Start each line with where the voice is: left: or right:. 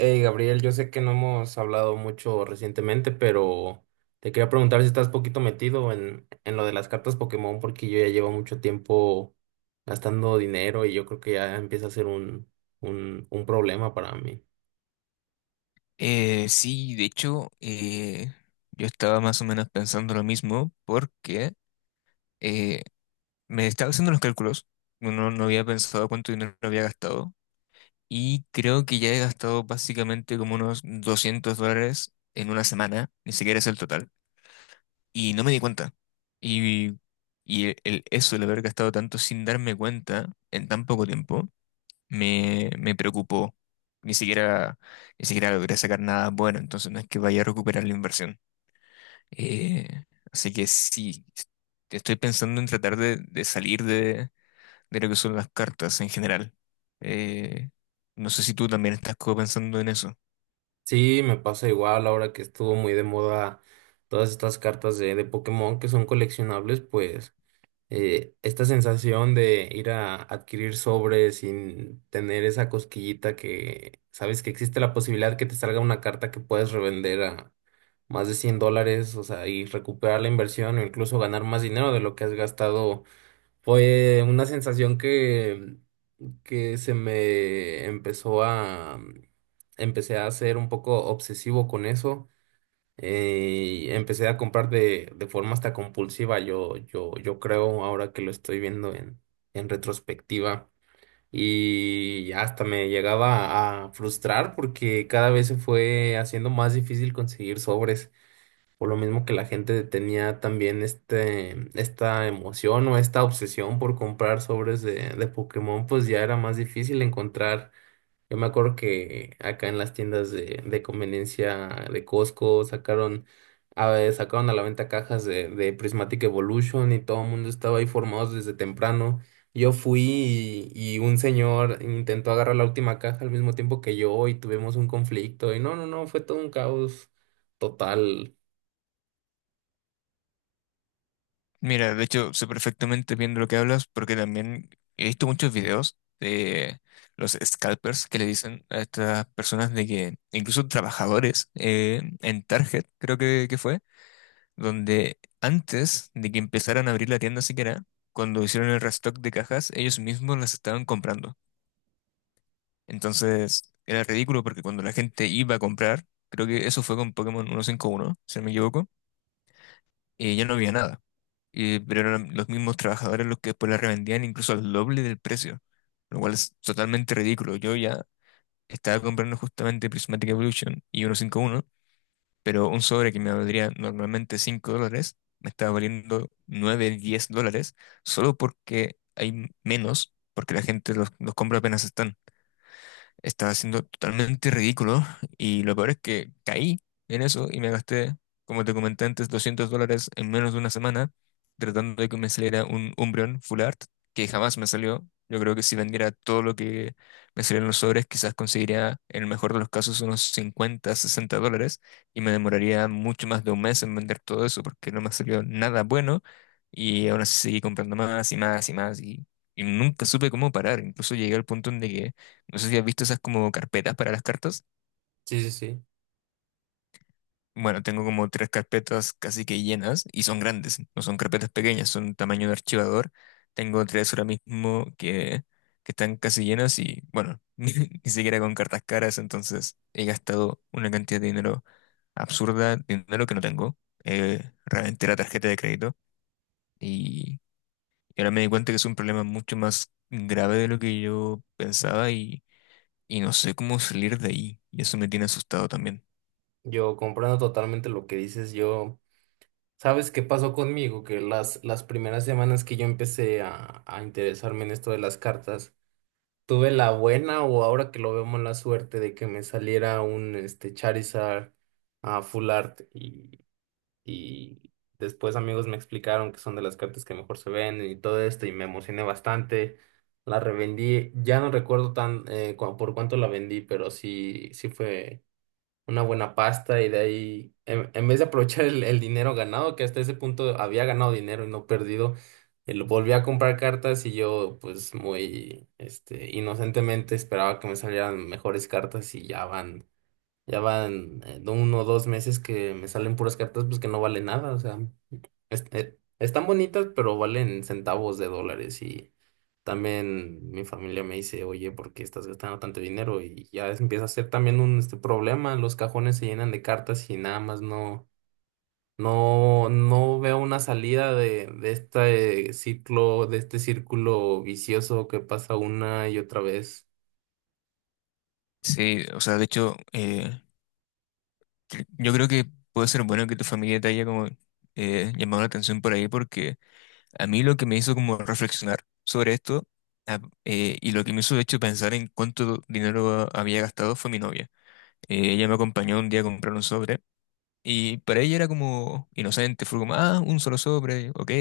right: Hey Gabriel, yo sé que no hemos hablado mucho recientemente, pero te quería preguntar si estás poquito metido en lo de las cartas Pokémon, porque yo ya llevo mucho tiempo gastando dinero y yo creo que ya empieza a ser un problema para mí.
left: Sí, de hecho, yo estaba más o menos pensando lo mismo porque eh, me estaba haciendo los cálculos, no había pensado cuánto dinero había gastado y creo que ya he gastado básicamente como unos $200 en una semana, ni siquiera es el total, y no me di cuenta. Y, Eso, el haber gastado tanto sin darme cuenta en tan poco tiempo, me preocupó. Ni siquiera, ni siquiera logré sacar nada bueno, entonces no es que vaya a recuperar la inversión. Eh, Así que sí, estoy pensando en tratar de salir de lo que son las cartas en general. Eh, no sé si tú también estás como pensando en eso.
right: Sí, me pasa igual ahora que estuvo muy de moda todas estas cartas de Pokémon que son coleccionables, pues esta sensación de ir a adquirir sobres sin tener esa cosquillita que sabes que existe la posibilidad que te salga una carta que puedes revender a más de $100, o sea, y recuperar la inversión o incluso ganar más dinero de lo que has gastado, fue una sensación que se me empezó a, empecé a ser un poco obsesivo con eso, y empecé a comprar de forma hasta compulsiva, yo creo ahora que lo estoy viendo en retrospectiva. Y hasta me llegaba a frustrar porque cada vez se fue haciendo más difícil conseguir sobres, por lo mismo que la gente tenía también este, esta emoción o esta obsesión por comprar sobres de Pokémon, pues ya era más difícil encontrar. Yo me acuerdo que acá en las tiendas de conveniencia de Costco sacaron a, ver, sacaron a la venta cajas de Prismatic Evolution y todo el mundo estaba ahí formados desde temprano. Yo fui y un señor intentó agarrar la última caja al mismo tiempo que yo y tuvimos un conflicto y no, fue todo un caos total.
left: Mira, de hecho, sé perfectamente bien de lo que hablas porque también he visto muchos videos de los scalpers que le dicen a estas personas de que incluso trabajadores en Target, creo que fue. Donde antes de que empezaran a abrir la tienda siquiera, cuando hicieron el restock de cajas, ellos mismos las estaban comprando. Entonces era ridículo porque cuando la gente iba a comprar, creo que eso fue con Pokémon 151, si no me equivoco, y ya no había nada. Pero eran los mismos trabajadores los que después la revendían incluso al doble del precio, lo cual es totalmente ridículo. Yo ya estaba comprando justamente Prismatic Evolution y 151, pero un sobre que me valdría normalmente $5, me está valiendo 9-10 dólares, solo porque hay menos, porque la gente los compra apenas están. Estaba siendo totalmente ridículo y lo peor es que caí en eso y me gasté, como te comenté antes, $200 en menos de una semana tratando de que me saliera un Umbreon Full Art que jamás me salió. Yo creo que si vendiera todo lo que me salían los sobres, quizás conseguiría, en el mejor de los casos, unos 50-60 dólares y me demoraría mucho más de un mes en vender todo eso porque no me salió nada bueno y aún así seguí comprando más y más y más y nunca supe cómo parar. Incluso llegué al punto en de que no sé si has visto esas como carpetas para las cartas.
right: Sí, sí, sí.
left: Bueno, tengo como tres carpetas casi que llenas y son grandes, no son carpetas pequeñas, son tamaño de archivador. Tengo tres ahora mismo que están casi llenas y bueno, ni siquiera con cartas caras, entonces he gastado una cantidad de dinero absurda, dinero que no tengo. Reventé la tarjeta de crédito y, y ahora me di cuenta que es un problema mucho más grave de lo que yo pensaba y no sé cómo salir de ahí y eso me tiene asustado también.
right: Yo comprendo totalmente lo que dices. Yo, ¿sabes qué pasó conmigo? Que las primeras semanas que yo empecé a interesarme en esto de las cartas, tuve la buena o ahora que lo vemos la suerte de que me saliera un este Charizard a full art, y después amigos me explicaron que son de las cartas que mejor se ven y todo esto y me emocioné bastante. La revendí, ya no recuerdo tan por cuánto la vendí, pero sí, sí fue una buena pasta, y de ahí, en vez de aprovechar el dinero ganado, que hasta ese punto había ganado dinero y no perdido, lo volví a comprar cartas, y yo pues muy este, inocentemente esperaba que me salieran mejores cartas, y ya van de uno o dos meses que me salen puras cartas pues que no vale nada, o sea. Es- están bonitas, pero valen centavos de dólares. Y también mi familia me dice, oye, ¿por qué estás gastando tanto dinero? Y ya es- empieza a ser también un este, problema. Los cajones se llenan de cartas y nada más no veo una salida de este ciclo, de este círculo vicioso que pasa una y otra vez.
left: Sí, o sea, de hecho, yo creo que puede ser bueno que tu familia te haya como llamado la atención por ahí, porque a mí lo que me hizo como reflexionar sobre esto y lo que me hizo de hecho pensar en cuánto dinero había gastado fue mi novia. Ella me acompañó un día a comprar un sobre y para ella era como inocente, fue como, ah, un solo sobre, ok,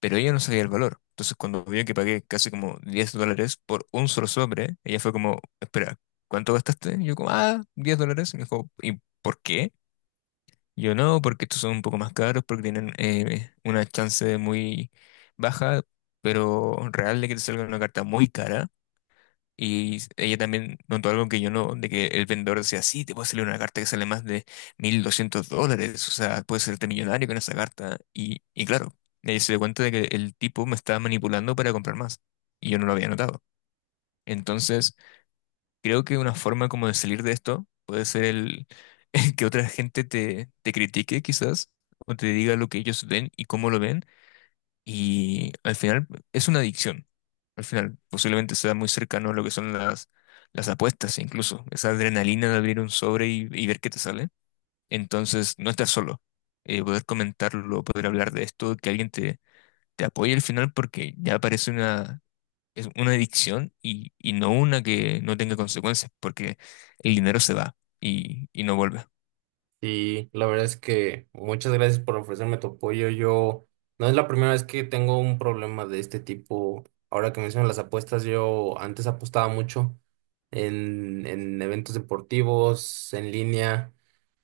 left: pero ella no sabía el valor. Entonces, cuando vio que pagué casi como $10 por un solo sobre, ella fue como, espera, ¿cuánto gastaste? Y yo como, ah, 10 dólares. Y me dijo, ¿y por qué? Y yo no, porque estos son un poco más caros, porque tienen una chance muy baja, pero real de que te salga una carta muy cara. Y ella también notó algo que yo no, de que el vendedor decía, sí, te puede salir una carta que sale más de $1,200, o sea, puedes serte millonario con esa carta. Y claro, ella se dio cuenta de que el tipo me estaba manipulando para comprar más, y yo no lo había notado. Entonces, creo que una forma como de salir de esto puede ser el que otra gente te critique quizás, o te diga lo que ellos ven y cómo lo ven, y al final es una adicción. Al final posiblemente sea muy cercano a lo que son las apuestas, incluso. Esa adrenalina de abrir un sobre y ver qué te sale. Entonces, no estar solo. Poder comentarlo, poder hablar de esto, que alguien te apoye al final porque ya parece una, es una adicción y no una que no tenga consecuencias, porque el dinero se va y no vuelve.
right: Sí, la verdad es que muchas gracias por ofrecerme tu apoyo. Yo no es la primera vez que tengo un problema de este tipo. Ahora que mencionas las apuestas, yo antes apostaba mucho en eventos deportivos, en línea,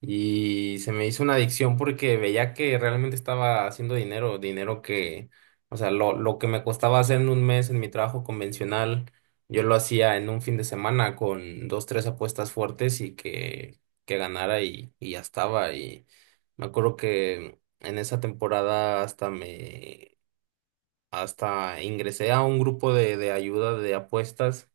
right: y se me hizo una adicción porque veía que realmente estaba haciendo dinero, dinero o sea, lo que me costaba hacer en un mes en mi trabajo convencional, yo lo hacía en un fin de semana con dos, tres apuestas fuertes y que ganara y ya estaba. Y me acuerdo que en esa temporada hasta me, hasta ingresé a un grupo de ayuda de apuestas.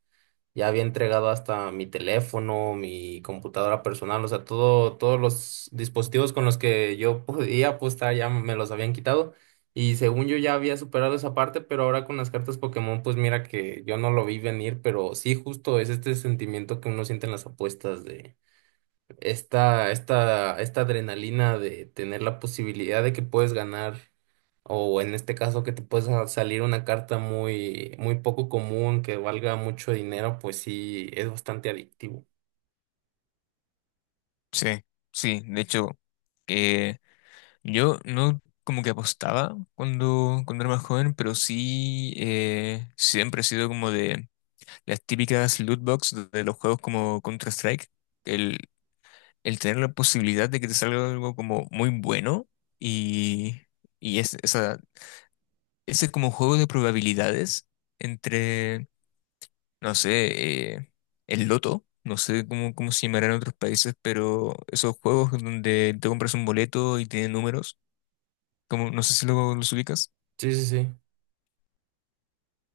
right: Ya había entregado hasta mi teléfono, mi computadora personal, o sea, todo, todos los dispositivos con los que yo podía apostar ya me los habían quitado. Y según yo ya había superado esa parte, pero ahora con las cartas Pokémon, pues mira que yo no lo vi venir, pero sí justo es este sentimiento que uno siente en las apuestas de esta adrenalina de tener la posibilidad de que puedes ganar, o en este caso que te puedes salir una carta muy, muy poco común, que valga mucho dinero, pues sí, es bastante adictivo.
left: Sí, sí, de hecho, eh, yo no como que apostaba cuando era más joven, pero sí siempre he sido como de las típicas loot box de los juegos como Counter-Strike. El, el tener la posibilidad de que te salga algo como muy bueno y, y ese como juego de probabilidades entre, no sé, el loto. No sé cómo se llamará en otros países, pero esos juegos donde te compras un boleto y tiene números, como, no sé si luego los ubicas.
right: Sí, sí, sí.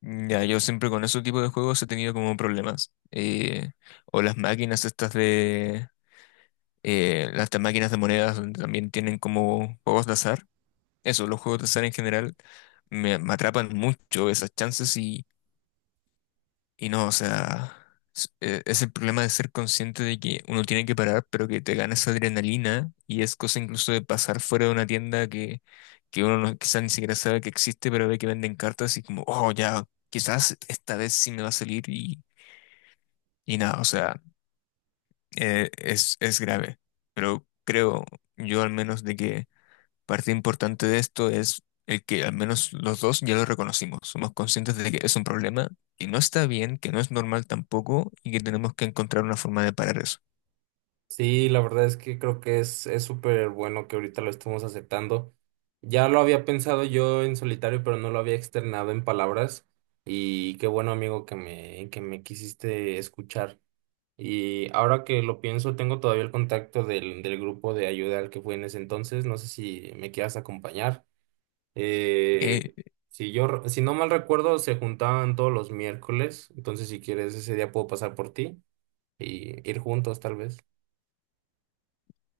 left: Mm, ya, yo siempre con ese tipo de juegos he tenido como problemas. O las máquinas estas de... las de máquinas de monedas donde también tienen como juegos de azar. Eso, los juegos de azar en general me atrapan mucho esas chances y no, o sea, es el problema de ser consciente de que uno tiene que parar, pero que te gana esa adrenalina y es cosa incluso de pasar fuera de una tienda que uno no, quizás ni siquiera sabe que existe, pero ve que venden cartas y como, oh, ya, quizás esta vez sí me va a salir y nada, o sea, es grave. Pero creo yo al menos de que parte importante de esto es el que al menos los dos ya lo reconocimos, somos conscientes de que es un problema, que no está bien, que no es normal tampoco y que tenemos que encontrar una forma de parar eso.
right: Sí, la verdad es que creo que es súper bueno que ahorita lo estemos aceptando. Ya lo había pensado yo en solitario, pero no lo había externado en palabras. Y qué bueno, amigo, que me quisiste escuchar. Y ahora que lo pienso, tengo todavía el contacto del grupo de ayuda al que fui en ese entonces. No sé si me quieras acompañar. Eh,
left: Eh,
right: si yo, re- si no mal recuerdo, se juntaban todos los miércoles. Entonces, si quieres, ese día puedo pasar por ti y ir juntos, tal vez.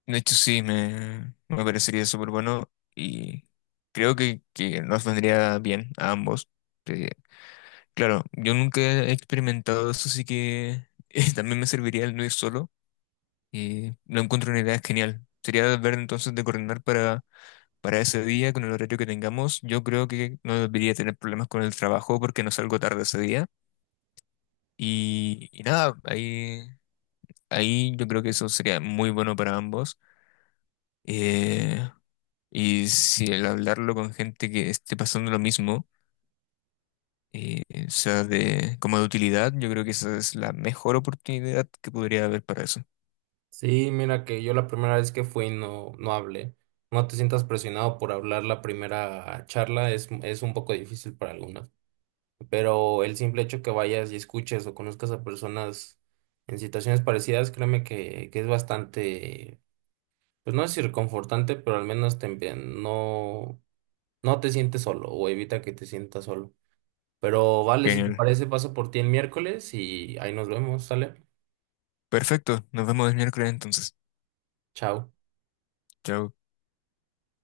left: de hecho, sí, me parecería súper bueno y creo que nos vendría bien a ambos. Eh, claro, yo nunca he experimentado eso, así que también me serviría el no ir solo y lo encuentro una idea genial. Sería ver entonces de coordinar para ese día, con el horario que tengamos, yo creo que no debería tener problemas con el trabajo porque no salgo tarde ese día. Y nada, ahí yo creo que eso sería muy bueno para ambos. Eh, y si el hablarlo con gente que esté pasando lo mismo, eh, sea como de utilidad, yo creo que esa es la mejor oportunidad que podría haber para eso.
right: Sí, mira que yo la primera vez que fui no hablé. No te sientas presionado por hablar la primera charla. Es un poco difícil para algunos, pero el simple hecho que vayas y escuches o conozcas a personas en situaciones parecidas, créeme que es bastante, pues no es reconfortante, pero al menos te, empie- no, no te sientes solo o evita que te sientas solo. Pero vale, si te
left: Genial.
right: parece, paso por ti el miércoles y ahí nos vemos, ¿sale?
left: Perfecto, nos vemos el miércoles entonces.
right: Chao.
left: Chao.